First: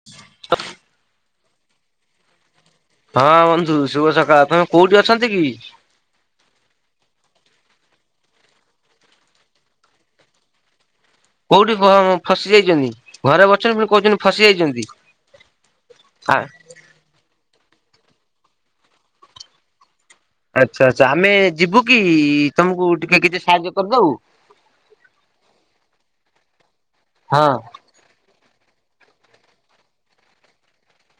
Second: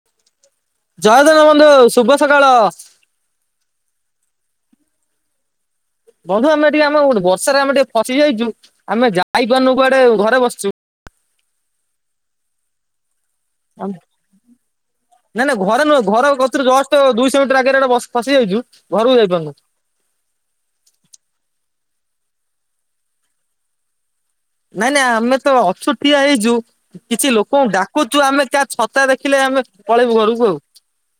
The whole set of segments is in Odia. [unintelligible] ଜୟ ଜଗବନ୍ଧୁ ଶୁଭ ସକାଳ। ହଁ ବନ୍ଧୁ ଶୁଭ ସକାଳ। ତମେ କୋଉଠି ଅଛନ୍ତି କି? ବନ୍ଧୁ ଆମେ ଟିକେ ଆମ ଗୋ ବର୍ଷାରେ ଆମେ ଟିକେ ଫସି ଯାଇଛୁ। ଆମେ ଯାଇପାରୁନୁ କୁଆଡେ ଘରେ ବସିଛୁ। କୋଉଠି ଫ ଫସି ଯାଇଛନ୍ତି? ଘରେ ବସି ନାଇଁ ନାଇଁ ଘରେ ନୁହେଁ ଘର କତୁରୁ ଜଷ୍ଟ ତ ଦୁଇଶହ ମିଟର ଆଗରେ ଫସି ଯାଇଛୁ ଘରକୁ ଯାଇପାରୁନୁ। ଆଚ୍ଛା ଆଚ୍ଛା ଆମେ ଯିବୁ କି ତମକୁ ଟିକେ କିଛି ସାହାଯ୍ୟ କରିଦବୁ। ନାଇଁ ନାଇଁ ଆମେ ତ ଅଛୁ ଟିଆ ହେଇଛୁ। କିଛି ହଁ ଲୋକଙ୍କୁ ଡା ଦେଖୁଛୁ ଆମେ ତା ଛତା ଦେଖିଲେ ଆମେ ପଳେଇବୁ ଘରକୁ ଆଉ।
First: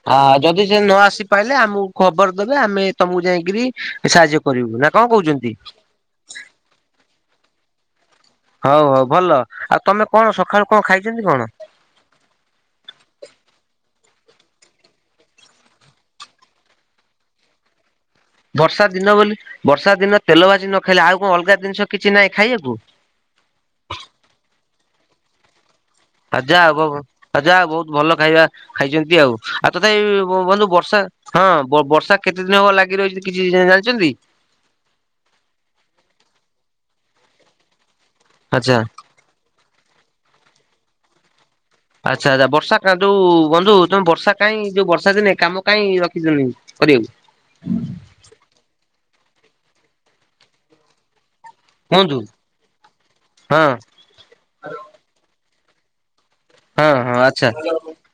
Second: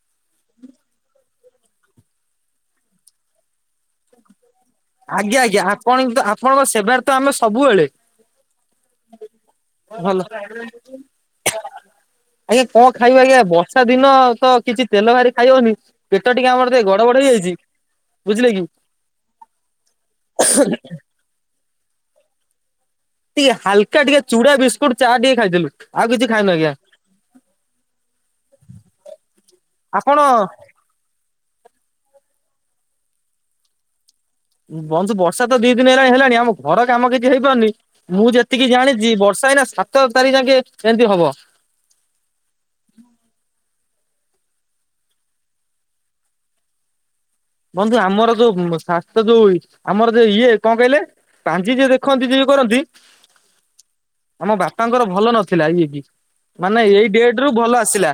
ହଁ ଯଦି ସେ ନ ଆସି ପାଇଲେ ଆମକୁ ଖବର ଦେବେ। ଆମେ ତମକୁ ଯାଇକିରି ସାହାଯ୍ୟ କରିବୁ। ନା କଣ ଆଜ୍ଞା କହୁଛନ୍ତି ଆଜ୍ଞା ଆପଣ ଆପଣଙ୍କ ସେବାରେ ତ ଆମେ ସବୁବେଳେ। ହଉ ହଉ ଭଲ ଆଉ ତମେ ଭଲ କଣ ସକାଳୁ କଣ ଖାଇଛନ୍ତି କଣ? ଆଜ୍ଞା କଣ ଖାଇବ ଆଜ୍ଞା ବର୍ଷା ଦିନ ତ କିଛି ତେଲ ଭାରି ଖାଇ ହବନି। ପେଟ ଟିକେ ଆମର ଟିକେ ଗଡ ବଡ ହେଇଯାଇଛି। ବୁଝିଲେ କି ବର୍ଷା ଦିନ ବୋଲି ବର୍ଷା ଦିନ ତେଲ ଭାଜି ନ ଖାଇଲେ ଆଉ କଣ ଅଲଗା ଜିନିଷ କିଛି ନାହିଁ ଖାଇବାକୁ? ଟିକେ ହାଲକା ଟିକେ ଚୁଡା ବିସ୍କୁଟ ଚା ଟିକେ ଖାଇଥିଲୁ। ଆଉ କିଛି ହ ଖାଇନୁ ଜା ଆଜ୍ଞା। ହବ। ଆ ଯା ବହୁତ ଭଲ ଖାଇବା ଖାଇଛନ୍ତି ଆଉ। ଆଉ ତଥାପି ଆପଣ ବନ୍ଧୁ ବର୍ଷା ହଁ ବ-ବର୍ଷା କେତେ ଦିନ ହବ ଲାଗି ରହିଛି କିଛି ଜାଣିଛନ୍ତି? ବନ୍ଧୁ ବର୍ଷା ତ ଦି ଦିନ ହେଲାଣି ହେଲାଣି। ଆମ ଘର କାମ କିଛି ହେଇପାରୁନି। ମୁଁ ଯେତିକି ଆଚ୍ଛା ଜାଣିଛି ବର୍ଷା ଏଇନା ସାତ ତାରିଖ ଯାକେ ଏମତି ହବ। ଆଚ୍ଛା ଆଚ୍ଛା ବର୍ଷା କଁ ଯୋଉ ବନ୍ଧୁ ତମେ ବର୍ଷା କାହିଁ ଯୋଉ ବର୍ଷା ଦିନେ କାମ କାହିଁ ରଖିଛନ୍ତି? କରିବାକୁ। ବନ୍ଧୁ ଆମର ଯୋଉ ଛାତ ଯୋଉ ଆମର ଯୋ ଇଏ କଣ କହିଲେ? ପାଞ୍ଜି ଯିଏ କୁହନ୍ତୁ ଦେଖନ୍ତି ଯିଏ ଇଏ କରନ୍ତି। ହଁ ଆମ ବାପାଙ୍କର ଭଲ ନଥିଲା ଇଏ କି? ମାନେ ହଁ ଏଇ ହଁ ଆଚ୍ଛା ଡେଟରୁ ଭଲ ଆସିଲା।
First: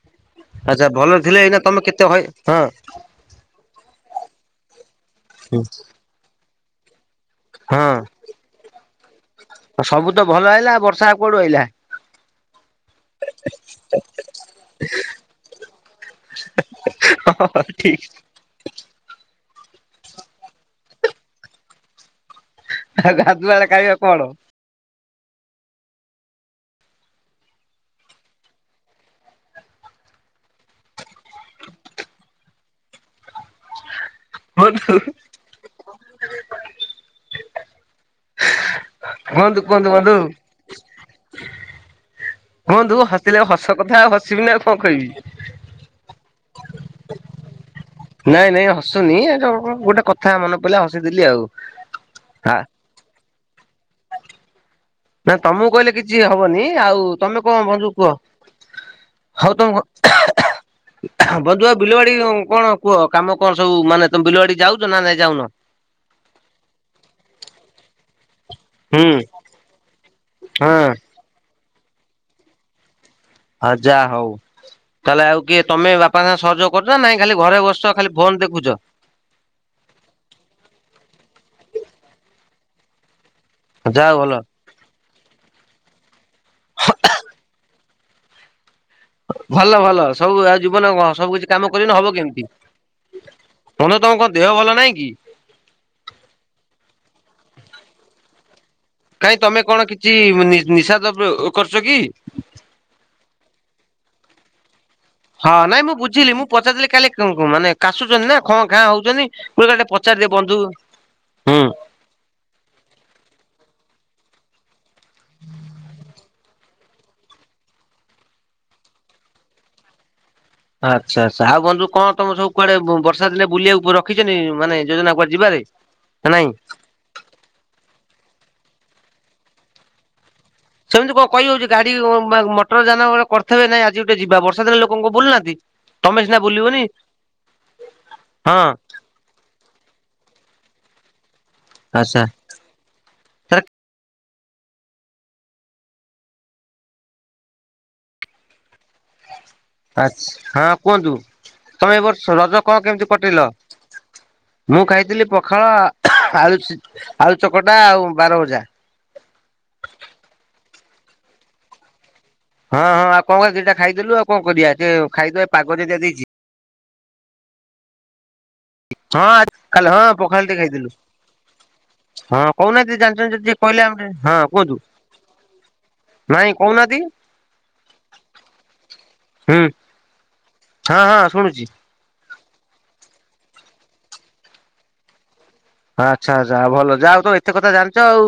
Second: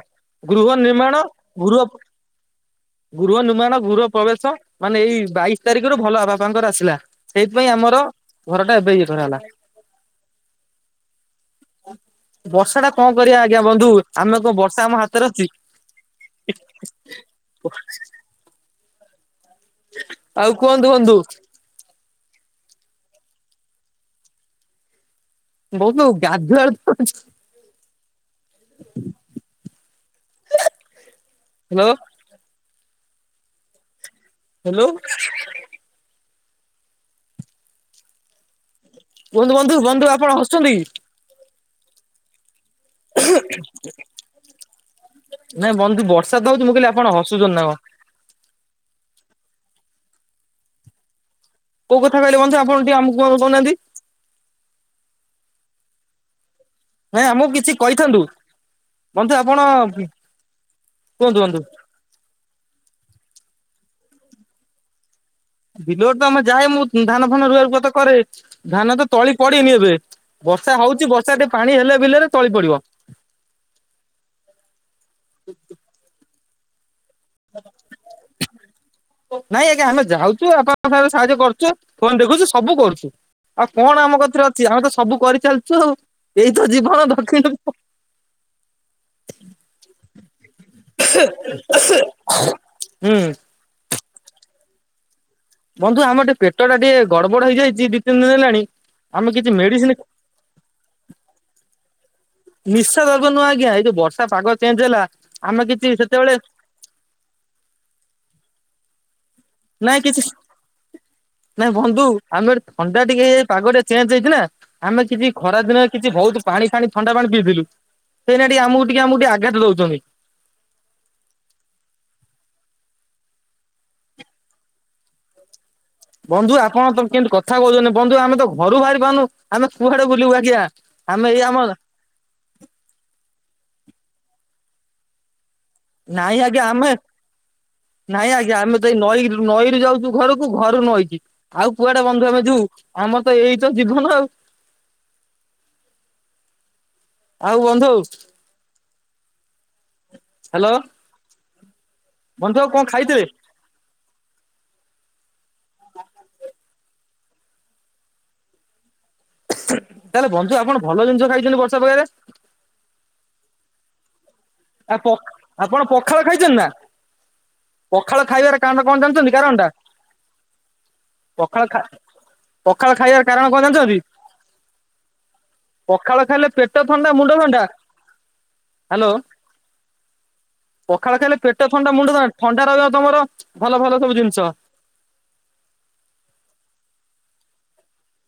ଗୃହ ଆଚ୍ଛା ଭଲ ନିର୍ମାଣ ଥିଲେ ଏଇନା ତମେ ଗୃହ କେତେ ହଁ ଗୃହ ନିର୍ମାଣ ଗୃହ ପ୍ରବେଶ ମାନେ ଏଇ ବାଇଶି ତାରିଖରୁ ଭଲ ବାପାଙ୍କର ଆସିଲା। ସେଇଥିପାଇଁ ହଁ ଆମର ଘର ଟା ଏବେ ଇଏ କରାହେଲା। ତ ସବୁତ ଭଲ ଆଇଲା। ବର୍ଷା ଆଉ କୋଆଡୁ ଆଇଲା। ବର୍ଷା ଟା କଣ କରିବା ଆଜ୍ଞା ବନ୍ଧୁ। ଆମେ କଣ ବର୍ଷା ଆମ ହାତରେ ଅଛି। ହଁ ହଁ ହଁ ଠିକ। ଆଉ କୁହନ୍ତୁ ବନ୍ଧୁ। ଆଉ ଗାଧୁଆ ବେଳେ ଖାଇବା କଣ। ବହୁତ ଗାଧୁଆ [unintelligible] ହାଲୋ। ହ୍ୟାଲୋ କୁହନ୍ତୁ [unintelligible] କୁହନ୍ତୁ କୁହନ୍ତୁ ବନ୍ଧୁ। ସୁଛନ୍ତି। କୁହନ୍ତୁ ହସିଲେ ହସ କଥା ଆଉ ହସିବି ନା ଆଉ କଣ କହିବି। ନାଇଁ ବନ୍ଧୁ ବର୍ଷା ତ ହଉଛି ମୁଁ କହିଲି ଆପଣ ହସୁଛନ୍ତି ନାଁ କଣ। ନାଇଁ ନାଇଁ ହସୁନି ଏ ଗୋଟେ କଥା ମନେ ପଡିଲା ହସିଦେଲି ଆଉ। କୋଉ କଥା କହିଲେ ହା ବନ୍ଧୁ ଆପଣ ଟିକେ ଆମକୁ କହୁନାହାନ୍ତି। ନା ତମକୁ କହିଲେ କିଛି ହବନି। ଆଉ ନାଇଁ ତମେ ଆମକୁ କଣ କିଛି ବନ୍ଧୁ କୁହ କହିଥାନ୍ତୁ। ବନ୍ଧୁ ଆପଣ ହଉ ତମେ କୁହନ୍ତୁ ବନ୍ଧୁ। ବିଲ ବାଡି କଣ କୁହ କାମ କଣ ସବୁ ମାନେ ତମେ ବିଲ ବାଡି ଯାଉଛ ନା ଯାଉନ? ବିଲ ବାଡି ତ ଆମେ ଯାଏ ମୁଁ ଧାନ ଫାନ ରୁଆ ପୋତା କରେ ଧାନ ତ ହୁଁ ତଳି ପଡିନି ଏବେ। ବର୍ଷା ହଁ ହଉଛି ବର୍ଷା ଟିକେ ପାଣି ହେଲେ ବିଲରେ ତଳି ପଡିବ। ଆ ଯାହା ହଉ ତାହେଲେ ଆଉ କିଏ ତମେ ବାପା ବାପା ସାଙ୍ଗେ ସହଯୋଗ କରୁ ନାଇଁ ଖାଲି ଘରେ ବସୁଛ ଫୋନ ଦେଖୁଛ। ନାଇଁ ଆଜ୍ଞା ଆମେ ଯାଉଛୁ ବାପା ଭରେ ସାହାଯ୍ୟ କରୁଛୁ ଫୋନ ଦେଖୁଛୁ ସବୁ କରୁଛୁ। ଆଉ କଣ ଯାହା ଆମ ହଉ କଟିରେ ଅଛି ଆମେ ତ ସବୁ କରିଚାଲିଛୁ ଆଉ ଏଇତ ଜୀବନ ଦଖିଣି ଭଲ ଭଲ ସବୁ ଆଉ ଜୀବନ କ ସବୁ କିଛି କାମ କରନି ହବ କେମିତି। ହୁଁ ବନ୍ଧୁ ତମ ଦେହ ଭଲ ନାଇଁ କି? ବନ୍ଧୁ ଆମର ଟିକେ ପେଟା ଟିକେ ଗଡ ବଡ ହେଇଯାଇଛି ଦି ତିନି ଦିନ ହେଲାଣି। ଆମେ କାଇଁ କିଛି ତମେ କଣ ମେଡିସିନ କିଛି ନିଶା ଦର୍ବୀୟ କରୁଛ କି? ନିଶା ଦର୍ବିୟ ନୁହ ଆଜ୍ଞା ଏଇ ଯଉ ବର୍ଷା ପାଗ ଚେଞ୍ଜ ହେଲା। ହଁ ଆମେ ନାଇଁ କିଛି ମୁଁ ବୁଝିଲି ସେତେବେଳେ ମୁଁ ପଚାରଦଥିଲି କାଲି ମାନେ କାଶୁଛନ୍ତି ନା ଖ ଘାଁ ହଉଛନ୍ତି। ମୁଁ ଟିକେ ନାଇଁ କିଛି ପଚାରିଦେ ବନ୍ଧୁ ହୁଁ। ନାଇଁ ବନ୍ଧୁ ଆମେ ଥଣ୍ଡା ଟିକେ ପାଗଟେ ଚେଞ୍ଜ ହେଇଛି ନା ଆମେ କିଛି ଖରା ଦିନ କିଛି ବହୁତ ପାଣି ଫାଣି ଥଣ୍ଡା ପାଣି ପିଇଥିଲୁ ଏଇନା ଟିକେ ଆମକୁ ଟିକେ ଆମକୁ ଟିକେ ଆଘାତ ଦଉଛନ୍ତି। ଆଚ୍ଛା ଆଚ୍ଛା ଆଉ ବନ୍ଧୁ କଣ ତମ ସବୁକୁଆଡେ ବର୍ଷା ଦିନେ ବୁଲିବାକୁ ରଖିଛନ୍ତି ମାନେ ଯୋଜନା କୁଆଡେ ଯିବାରେ। [inaudible] ନା ନାଇଁ ବନ୍ଧୁ ଆପଣ ତ କେମିତି କଥା କହୁଛନ୍ତି ବନ୍ଧୁ ଆମେ ତ ଘରୁ ବାହାରି ପାରୁନୁଆମେକୁଆଡେ ବୁଲିବୁ ଆଜ୍ଞା। ସେମିତି ଆମେ କଣ ଏଇ କହି ଆମ ହଉଛି ଗାଡି ମଟର ଯାନା ବେଳେ କରିଥିବବେ ନାଇଁ ଆଜି ଗୋଟେ ଯିବା ବର୍ଷା ଦିନେ ଲୋକ ବୁଲୁନାହାନ୍ତି। ତମେ ସିନା ନାଇଁ ଆଜ୍ଞା ବୁଲିବନି ଆମେ ନାଇଁ ଆଜ୍ଞା ହଁ ଆମେ ତଇ ନଈ ନଈରୁ ଯାଉଛୁ ଘରକୁ ଘରୁ ନଇକି ଆଉ କୁଆଡେ ଆଚ୍ଛା ବନ୍ଧୁ ଆମେ ଯିବୁ। ଆମର ତ ଏଇ ତ ଜୀବନ ଆଉ। ଆଉ ବନ୍ଧୁ। ଆଛା ହଁ ହ୍ୟାଲୋ କୁହନ୍ତୁ ତମେ ବର୍ଷ ବନ୍ଧୁ ରଜ ଆଉ କଣ କେମିତି ଖାଇଥିଲେ କଟିଲ। ମୁଁ ଖାଇଥିଲି ପଖାଳ ଆଳୁ ଆଳୁ ଚକଟା ଆଉ ବାରଭଜା। ତାହେଲେ ବନ୍ଧୁ ଆପଣ ଭଲ ଜିନିଷ ଖାଇଛନ୍ତି ବର୍ଷା ପାଗରେ। ହଁ ହଁ ଆଉ କଣ କ ଦିଇଟା ଖାଇଦଲୁ ଆଉ କଣ କରିବା। ସେ ଆ ଖାଇଦବା ପାଗ ଆପଣ ଯେମିତିଆ ପଖାଳ ଦେଇଛି। ଖାଇଛନ୍ତି ନା ପଖାଳ ଖାଇବାର କାରଣ କଣ ଜାଣିଛନ୍ତି କାରଣ ଟା ହଁ ହଁ ପଖାଳ ଟେ ଖାଇଥିଲୁ। ପଖାଳ ଖା ହଁ ପଖାଳ କହୁନାହାନ୍ତି ଯଦି ଖାଇବାର ଜାଣିଛନ୍ତି କାରଣ ଯଦି କଣ କହିଲେ ଜାଣିଛନ୍ତି ଆମେ ହଁ କୁହନ୍ତୁ। ପଖାଳ ଖାଇଲେ ନାଇଁ ପେଟ କହୁନାହାନ୍ତି ଥଣ୍ଡା ମୁଣ୍ଡ ଥଣ୍ଡା ହ୍ୟାଲୋ। ହୁଁ। ହଁ ପଖାଳ ହଁ ଖାଇଲେ ଶୁଣୁଛି। ପେଟ ଥଣ୍ଡା ମୁଣ୍ଡ ଥ ଥଣ୍ଡା ରହିବ ତମର ଭଲ ଭଲ ସବୁ ଜିନିଷ। ଆଚ୍ଛା ଆଚ୍ଛା ଭଲ ଯାହା ହୋଉ ତମେ ଏତେ କଥା ଜାଣିଛ ଆଉ।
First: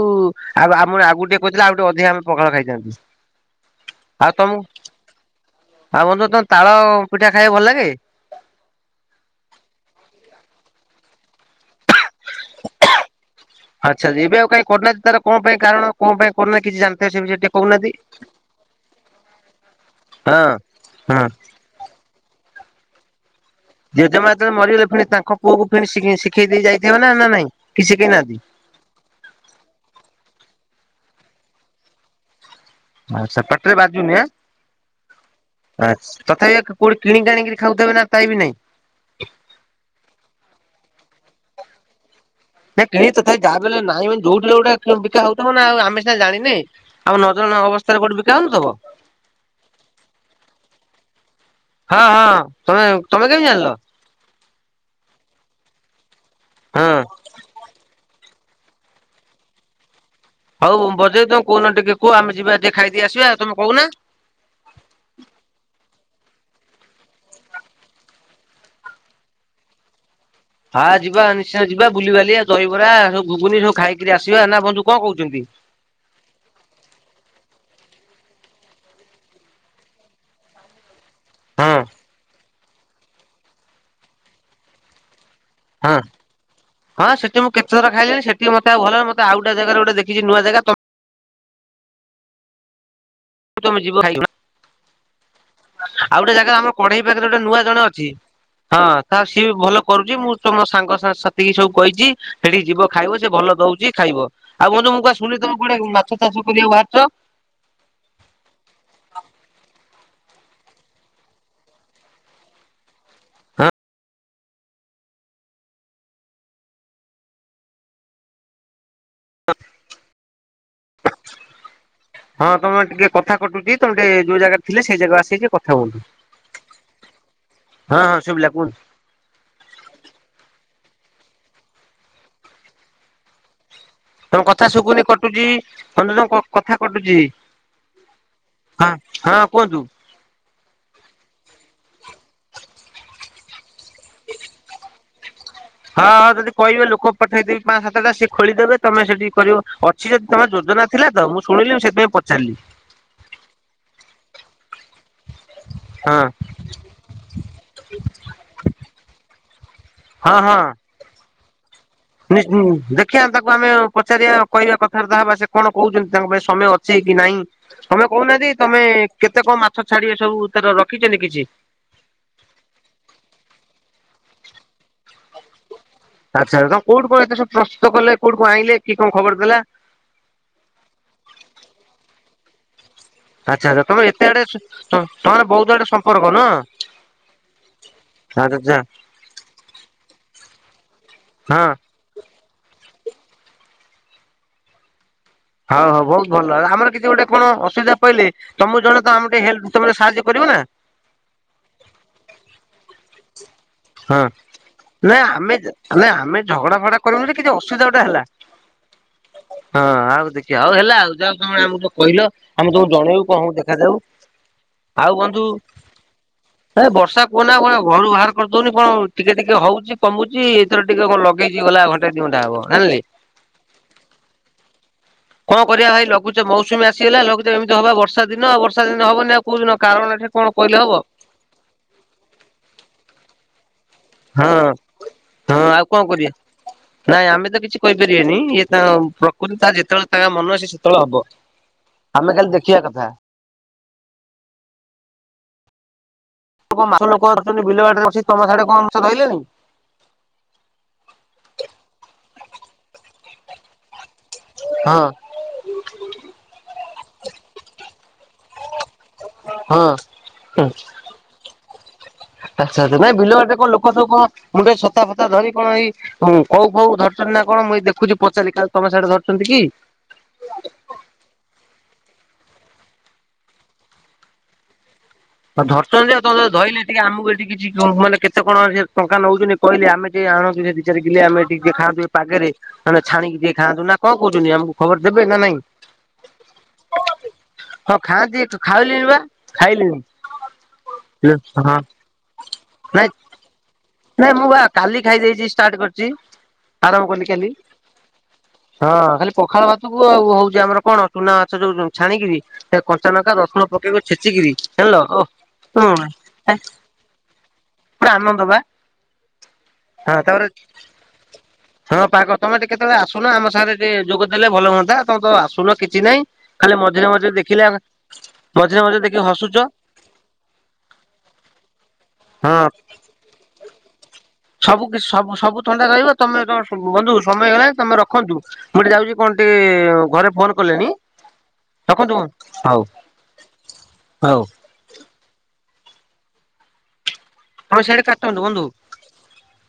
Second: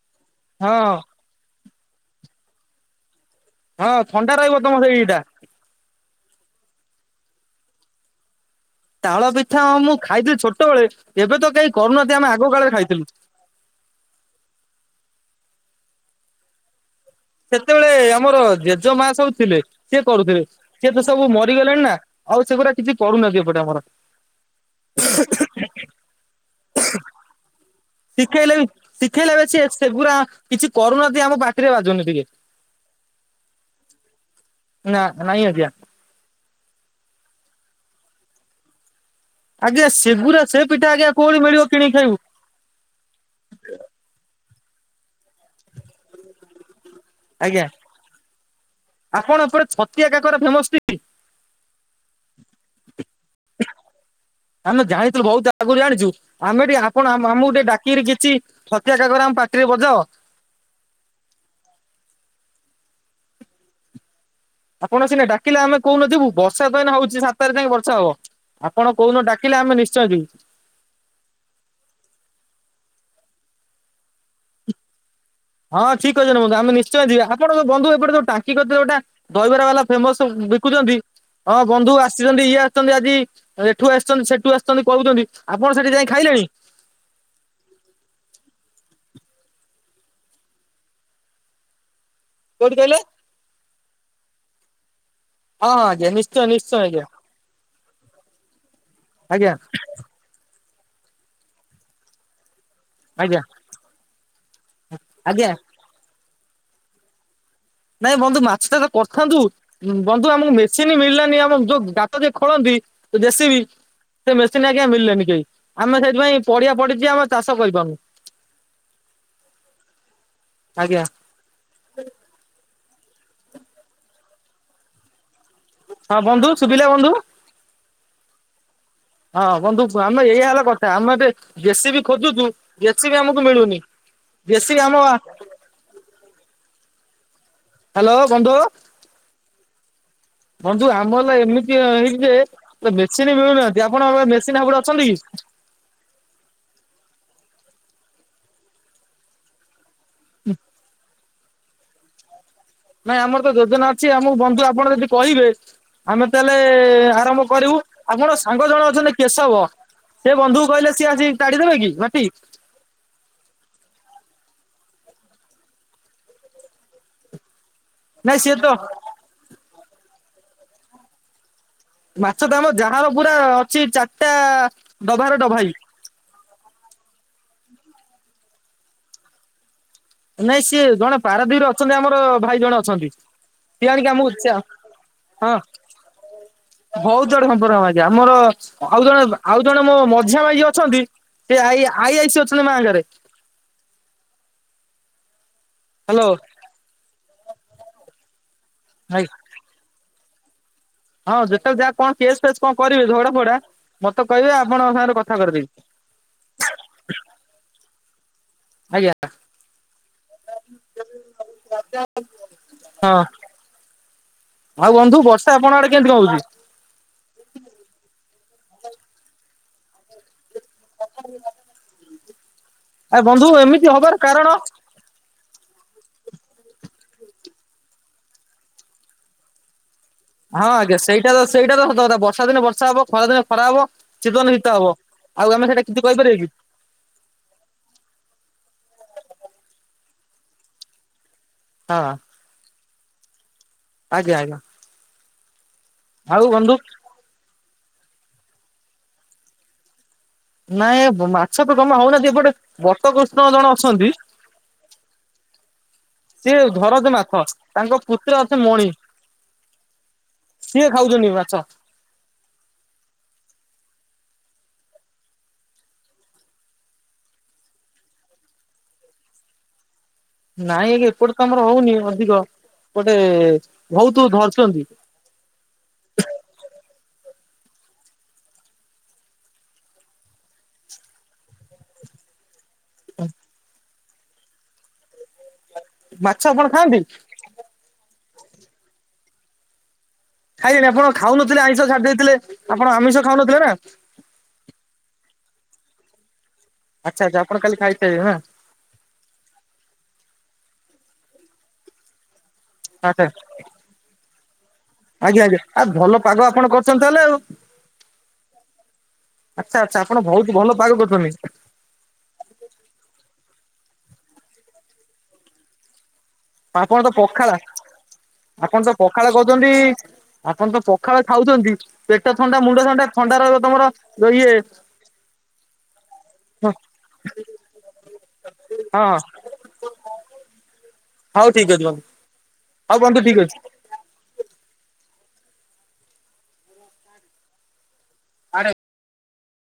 ହଁ ଆ-ଆ-ଆଉ ଆମ ଆଉକୁ ଟିକେ କହିଥିଲେ ଆଉ ଟିକେ ଅଧିକ ଆମେ ପଖାଳ ଖାଇଥାଆନ୍ତୁ। ହଁ ଥଣ୍ଡା ରହିବ ତମ ସେଇ ଇଏଟା। ଆଉ ବନ୍ଧୁ ତମ ତାଳ ପିଠା ଖାଇବାକୁ ଭଲ ଲାଗେ। ତାଳ ପିଠା ମୁଁ ଖାଇଥିଲି ଛୋଟବେଳେ। ଏବେ ତ କେହି କରୁନାହାନ୍ତି ଆମେ ଆଗ କାଳେ ଖାଇଥିଲୁ। ଆଚ୍ଛା ଏବେ ଆଉ କାଁ କରୁନାହାନ୍ତି ତାର କଣ ପାଇଁ କାରଣ କଣ ପାଇଁ କରୋନା କିଛି ଜା ସେତେବେଳେ ଆମର ଜେଜେ ମା ସବୁ ଥିଲେ ସିଏ କରୁଥିଲେ। ହଁ। ସିଏ ତ ହଁ ସବୁ ମ ମାରିଗଲେନି ନା ଆଉ ସେଗୁଡା କିଛି କରୁନାହାନ୍ତି ଏପଟେ ଆମର। ଜେମା ଯେତେବେଳେ ମରିଗଲେ ପୁଣି ତାଙ୍କ ପୁଅକୁ ପୁଣି ଶିଖେ ଶିଖେଇ ଦେଇ ଯାଇଥିବେ ନା ନାଇଁ। କି ଶିଖେଇ ନାହାନ୍ତି? ଶିଖେଇଲେ ବି ଶିଖେଇଲେ ସେ ସେଗୁରା କିଛି କରୁନାହାନ୍ତି ଆମ ପାଟିରେ ବାଜୁନି ଟିକେ। ଆଛା ପାଟିରେ ବାଜୁନି ଆଁ। ନା ନାଇଁ ଆଜ୍ଞା। ଆଛ ତଥାପି କୋଉଠି କିଣିକି ଆଣିକି ଖାଉଥିବେ ନା ଟାଇମ୍ ନାଇଁ? ଆଜ୍ଞା ସେଗୁରା ସେ ପିଠା ଆଜ୍ଞା କଉଠି ମିଳିବ କିଣିକି ଖାଇବୁ। ନା କେହି ତଥା ଯାହାବି ହେଲେ ନାହିଁ ବେଲି ଯୋଉଠି ହେଲେ ଗୋଟେ ବିକା ହଉଥିବ ନା ଆମେ ସିନା ଜାଣିନେ। ଆମ ନଜର ନ ଆଜ୍ଞା ଅବସ୍ଥାରେ କୋଉଠି ବିକା ହଉନଥିବ। ଆପଣ ଏପଟେ ଛତିଆ କାକରା ଫେମସ ଟି। ହଁ ହଁ ତମେ ତମେ କେମିତି ଜାଣିଲ? ଆମେ ଜାଣିଥିଲୁ ବହୁତ ଆଗରୁ ଜାଣିଛୁ। ଆମେବି ହଁ ଆପଣ ଆମ ମ ଆମକୁ ଟିକେ ଡାକିକିରି କିଛି ଛତିଆ କାକରା ଆମ ପାଟିରେ ବଜାଅ। ହଉ ବଜେଇ ଦବୁ କହୁନା ଟିକେ କୁହ। ଆମେ ଯିବା ଟିକେ ଖାଇ ଦେଇ ଆସିବା ତମେ କହୁନା। ଆପଣ ସିନା ଡାକିଲେ ଆମେ କୋଉ ଦିନ ଯିବୁ। ବର୍ଷା ତ ଏଇନେ ହଉଚି ସାତ ତାରିଖ ଯାଏଁ ବର୍ଷା ହବ। ଆପଣ କୋଉନ ଡାକିଲେ ଆମେ ନିଶ୍ଚୟ ଯିବୁ। ଆ ଯିବା ନିଶ୍ଚୟ ଯିବା ବୁଲିିବାଲି ଦହିବରା ସବୁ ଘୁଗୁନି ସବୁ ଖାଇକିରି ଆସିବା। ନା ବନ୍ଧୁ କଣ କହୁଛନ୍ତି? ହଁ ଠିକ୍ କହିଛନ୍ତି ବନ୍ଧୁ ଆମେ ନିଶ୍ଚୟ ଯିବା। ଆପଣଙ୍କ ବନ୍ଧୁ ଏପଟେ ସବୁ ଟାଙ୍କି କରିଥିଲେ ଗୋଟା ଦହିବରା ବାଲା ଫେମସ ସବୁ ବିକୁଛନ୍ତି। ହଁ ବନ୍ଧୁ ଆସିଛନ୍ତି। ଇଏ ଆସିଛନ୍ତି ଆଜି ଏଠୁ ଆସିଛନ୍ତି ସେଠୁ ଆସିଛନ୍ତି କହୁଛନ୍ତି। ଆପଣ ସେଠି ହଁ ଯାଇ ଖାଇଲେଣି? ହଁ ସେଠି ମୁଁ କେତେଥର ଖାଇଲିଣି। ସେଠି ମତେ ଆଉ ଭଲ ଲାଗିଲାନି ମତେ ଆଉଟା ଜାଗାରୁ ଗୋଟ ଦେଖିଛି ନୂଆ ଜାଗା। ତ କୋଉଠି କହିଲେ? ତମେ ଯିବ ଖାଇବନା। ହଁ ହଁ ଆଜ୍ଞା ଆଉ ଗୋଟେ ନିଶ୍ଚୟ ଜାଗା ଆମ ନିଶ୍ଚୟ କଢେଇ ଆଜ୍ଞା ପାଖରେ ଗୋଟେ ନୂଆ ଜଣେ ଅଛି। ହଁ ତ ସିଏ ଆଜ୍ଞା ବି ଭଲ କରୁଛି। ମୁଁ ସବୁ ମୋ ସାଙ୍ଗ ସା-ସାଥିକି ସବୁ କହିଛି ସେଇଠିକି ଯିବ। ଖାଇବ ସେ ଆଜ୍ଞା ଭଲ ଦଉଛି ଖାଇବ। ଆଉ ବନ୍ଧୁ ମୁଁ କୁଆଡେ ଶୁଣିଲି ଆଜ୍ଞା। ତମେ କୁଆଡେ ମାଛ ଚାଷ କରିବାକୁ ବାହାରିଛ। ନାଇଁ ବନ୍ଧୁ ମାଛ ଚାଷ କରିଥାନ୍ତୁ। ବନ୍ଧୁ ଆମକୁ ମେସିନ ମିଳିଲାନି। ଆମେ ଯୋଉ ଗାତ ଯେ ଖୋଳନ୍ତି ଜେ ସି ବି। ସେ ମେସିନ୍ ଆଜ୍ଞା ମିଳିଲାନି କେହି। ଆମେ ସେଥିପାଇଁ ପଡିଆ ପଡିିଛି ଆମେ ଚାଷ କରିପାରୁନୁ। [inaudible] [unintelligible] ଆଜ୍ଞା। ହଁ ତମେ ଟିକେ କଥା କଟୁଛିି। ତମେ ଟିକେ ଯୋଉ ଜାଗାରେ ଥିଲେ ସେଇ ଜାଗାକୁ ଆସିକି କ କଥା ହୁଅନ୍ତୁ ହଁ ବନ୍ଧୁ ଶୁଭିଲା ବନ୍ଧୁ। ହଁ ହଁ ଶୁବିଲା କୁହନ୍ତୁ। ହଁ ବନ୍ଧୁ କୁହ ଆମେ ଏୟା ହେଲା କଥା ଆମେ ବି ଜେ ସିି ବି ଖୋଜୁଛୁ ଜେ ସିି ବି ଆମକୁ ମିଳୁନି। ତମ କଥା ଜେସିବି ଆମ ଶୁଗୁନି କଟୁଛି। ତମେ ଯୋଉ କଥା କଟୁଛି। ହ୍ୟାଲୋ ବନ୍ଧୁ। ହଁ ହଁ କୁହନ୍ତୁ। ବନ୍ଧୁ ଆମ ହେଲା ଏମିତି ହେଇଛି ଯେ ମେସିନ୍ ମିଳୁନାହାନ୍ତି। ଆପଣଙ୍କର ମେସିନ୍‌ ହେପଡେ ଅଛନ୍ତି କି? ହଁ ହଁ ଯଦି କହିବେ ଲୋକ ପଠେଇଦବି ପାଆଁ ସାତଟା ସିଏ ଖୋଳିଦେବେ ତମେ ସେଠିକି କରିବ। ଅଛି ଯଦି ତମ ଯୋଜନା ଥିଲା ତ ମୁଁ ଶୁଣିଲି ମୁଁ ସେଥିପାଇଁ ପଚାରିଲି। ନାଇଁ ଆମର ତ ଯୋଜନା ଅଛି। ଆମକୁ ବନ୍ଧୁ ଆପଣରେ ଯଦି କହିବେ ହଁ ଆମେ ତାହେଲେ ଏ ଏ ଆରମ୍ଭ କରିବୁ ଆପଣ ସାଙ୍ଗ ଜଣ ଅଛନ୍ତି କେଶବ। ସେ ବନ୍ଧୁକୁ କହିଲେ ସିଏ ଆସି ତାଡିଦେବେ କି? ମାଟି [unintelligible] ଦେଖିଆ ତାକୁ ଆମେ ପଚାରିବା କହିବା କଥାବର୍ତ୍ତା ହବା। ସେ କଣ କହୁଛନ୍ତି ତାଙ୍କ ପାଖେ ସମୟ ଅଛି କି ନାହିଁ। ତମେ ନାଇଁ କହୁନାହାନ୍ତି ସିଏ ତ ତମେ କେତେ କଣ ମାଛ ଛାଡିବେ ସବୁ ତାର ରଖିଛନ୍ତି କିଛି। ମାଛ ଧର ଯାହା ଉପୁରା ଅଛି ଚାରିଟା ଡବାରେ ଡବାଇ। ଆଚ୍ଛା ତମେ କୋଠୁ କଣ ଏତେସବୁ ପ୍ରସ୍ତୁତ କଲେ କୋଉଠ କଣ ଆଇଲେ କି କଣ ଖବର ଦେଲା? ନାଇଁ ସିଏ ଜଣେ ପାରାଦ୍ୱୀରେ ଅଛନ୍ତି ଆମର ଭାଇ ଜଣେ ଅଛନ୍ତି। ଆଚ୍ଛା ସିଏ ତମେ ଆଣିକି ଏତେ ଆମକୁ ଆଡେ ଚା ସ ସ ତମର ହଁ ବହୁତ ଆଡେ ସମ୍ପର୍କ ନୁହଁ। ବହୁତ ଆଡେ ସମ୍ପର୍କ ଆଜ୍ଞା। ଆମର ଆଚ୍ଛା ଆଚ୍ଛା ଆଉ ଜଣେ ଆଉ ଜଣେ ମୋ ମଝିଆ ଭାଇ ଯିଏ ଅଛନ୍ତି ସେ ହଁ। ଆଇ ଆଇ ଆଇସିି ଅଛନ୍ତି ବ୍ୟାଙ୍କରେ। ହଉ ହଉ ହ୍ୟାଲୋ ବହୁତ ଭଲ ଆମର କିଛି ଗୋଟେ କଣ ଅସୁବିଧା ପହିଲଲେ ତମ ଜଣେ ତ ଭାଇ ଆମେ ଟିକେ ହେଲ୍ପ ତମେ ସାହାଯ୍ୟ କରିବ ନା? ହଁ ଯେତେବେଳେ ଯାହା କଣ କେସ୍ ଫେସ୍ କଣ କରିବେ ଧୋଡା ଫୋଡା ମତେ କହିବେ ଆପଣଙ୍କ ସାଙ୍ଗରେ କଥା କରିଦେବି। ନାଇ ଆମେ ଝଗଡା ଫଡା କରୁନୁ କିଛି ଅସୁବିଧା ଗୋଟେ ହେଲା ଆଜ୍ଞା ହଁ ଆଉ। ଆଉ ହେଲା ଆଉ ଯାହାମେ ଆମ କହିଲ ଆମେ ତମକୁ ହଁ ଜଣେଇବୁ କଣ ଦେଖାଯାଉ। ଆଉ ବନ୍ଧୁ ବର୍ଷା ଆପଣ ଆଡେ କେମିତି କଣ ହଉଛି? ଏ ବର୍ଷା କୁହନା କୁହନା ଘରୁ ବାହାର କରିଦଉନି କଣ ଟିକେ ଟିକେ ହଉଛି କମୁଛି। [unintelligible] ଟିକେ କଣ ଲଗେଇ ଗଲା ଘଣ୍ଟା ଦି ଘଣ୍ଟ ହବ। [unintelligible] ଆ ବନ୍ଧୁ ଏମିତି ହବାର କାରଣ? କଣ କରିବା ଭାଇ ଲଘୁଚ ମୌସୁମୀ ଆସିଗଲା ଲଘୁଚ ଏମିତି ହବ ବର୍ଷା ଦିନ ଆ ବର୍ଷା ଦିନ ହବନି ଆଉ କହୁଛୁ କାରଣ ଏଠି କଣ ହଁ କହିଲେ ହବ ଆଜ୍ଞା ସେଇଟା ତ ସେଇଟା ତ କଥା ବର୍ଷା ଦିନେ ବର୍ଷା ହବ ଖରା ଦିନେ ଖରା ହବ। ହଁ ସେୀତନ ଗୀତ ହବ ଆଉ ହଁ ଆମେ ସେଇଟା କଣ କରିବା। କିଛିକହିପାରିବେ କି? ନାଇଁ ଆମେ ତ କିଛି କହିପାରିବେନି ଇଏ ତା ପ୍ରକୃତି ତା ଯେତେବେଳେ ତାଙ୍କ ମନ ଅ ସେ ସେତେବେଳେ ହବ। ହଁ। ଆମେ କାଲି ଦେଖିବା କଥା। ଆଜ୍ଞା ଆଜ୍ଞା। ଆଉ ବନ୍ଧୁ କଣ ମାଛ ଲୋକ ଅଛନ୍ତି ବିଲ ବାଡ ଅଛି ତମ ସାଢେ କଣ ରହିଲଣି। ନାଇଁ ମାଛ ତ ଜମା ହଉନାହାନ୍ତି ଏପଟେ ବଟକୃଷ୍ଣ ଜଣେ ଅଛନ୍ତି। ହଁ। ସିଏ ଘରଜ ମାଥ ତାଙ୍କ ପୁତ୍ର ଅସ ମଣି ହଁ। ସିଏ ଖାଉଛନ୍ତି ମାଛ। ଆଚଛା ଆଚଛା ନାଇଁ ବିଲୁଡ କଣ ଲୋକ ସବ କଣ ମୁଣ୍ଡେ ସତା ଫତା ଧରି କଣ ଏଇ ହଁ କଉ ଫଉ ଧରଛନ୍ତି ନା କଣ ମୁଇଁ ଦେଖୁଛି ପଚାରି କାଲି ତମ ସାଡେ ଧରୁଛନ୍ତି କି? ନାଇଁ ଆଜ୍ଞା ଏପଟେ ତମର ହଉନି ଅଧିକ ଗୋଟେ ବହୁତ ଧରିଛନ୍ତି ଆଉ ଧରଛନ୍ତି ଆଉ ତମ ଧରିଲେ ଟିକେ ଆମକୁ ଏଠି କିଛି ମାନେ କେତେ କଣ ଟଙ୍କା ନେଉଛନ୍ତି। କହିଲେ ଆେ ଯ ଆଣନ୍ତୁ ସେ ଦିାର ଗିଲେ ଆମେ ଟିକେ ଖାଆନ୍ତୁ ଏ ପାାଗରେ ନହେ ଛାଣିକି ଟିକେ ଖାଆନ୍ତୁ ନା କଣ କହୁଛନ୍ତିି ଆମକୁ ଖବର ଦେବେ ନା ନାଇଁ। ମାଛ ଆପଣ ଖାଆନ୍ତି। ହଁ ଖାଆନ୍ତିୁ ଖାଇଲିନି ବା ଖାଇଲିନି। ଖାଇନି ଆପଣ ଖାଉନଥିଲେ ଆଇିଷ ଛାଡି ଦେଇେଇଥିଲେ ଆପଣ ନାଇଁ ଆମିଷ ଖାଉନଥିଲେ ନା। ନାଇଁ ମୁଁ ବା କାଲି ଖାଇ ଦେଇେଇଛି ଷ୍ଟାର୍ଟ କରିଛି ଆରମ୍ଭ ଆଚ୍ଛା କଲି ଆଚ୍ଛା କାଲି। ଆପଣ ଖାଇସାଇଲେଣି ନା ହଁ ଖାଲି ପଖାଳ ଭାତକୁ ଆଉ ହଉଛି ଆମର କଣ ଚୁନା ମାଛ ଯୋଉ ଛାଣିକି। କଞ୍ଚା ଆଚ୍ଛା ଲଙ୍କା ରସୁଣ ପକେଇକ ଛେଚିକରି ହେଲ। ଆଜ୍ଞା ଆଜ୍ଞା ଆଉ ଭଲ ପାଗ ଆପଣ କରିଛନ୍ତି ତାହେଲେ ଆଉ। ପୁରା ଆନନ୍ଦ ବା। ଆଚ୍ଛା ଆଚ୍ଛା ହଁ ଆପଣ ତାପରେ ବହୁତ ଭଲ ପାଗ କରୁଛନ୍ତି। ହଁ ପାଖ ତମେ ଟିକେ କେତେବେଳେ ଆସୁନ ଆମ ସାଙ୍ଗରେ ଟିକେ ଯୋଗଦ ଦେଲେ ଭଲ ହୁଅନ୍ତା ତମେ ତ ଆସୁନ କିଛି ନାଇଁ। ଆପଣ ତ ପଖାଳ ମଝିରେ ଆପଣ ତ ମଝିରେ ଦେଖି ପଖାଳ ହସୁଛ କହୁଛନ୍ତି। ଆପଣ ତ ପଖାଳ ଖାଉଛନ୍ତି ପେଟ ହଁ ଥଣ୍ଡା ମୁଣ୍ଡ ଥଣ୍ଡା ଥଣ୍ଡା ରହିବ ତମର ଇଏ ସବୁ ସବୁ ସବୁ ଥଣ୍ଡା ରହିବ ତମେ ହଁ ବନ୍ଧୁ ସମୟ ହେଲାଣି ତମେ ରଖନ୍ତୁ ମୁଁଟେ ହଁ ଯାଉଛି କଣ କେ ଘରେ ଫୋନ କଲେଣି ହଉ ଠିକ ଅଛି ରଖନ୍ତୁ ବନ୍ଧୁ ହଉ। ବନ୍ଧୁ ଠିକ ହଉ ହଉ ସିଆଡୁ କାଟନ୍ତୁ ବନ୍ଧୁ। ଅଛି।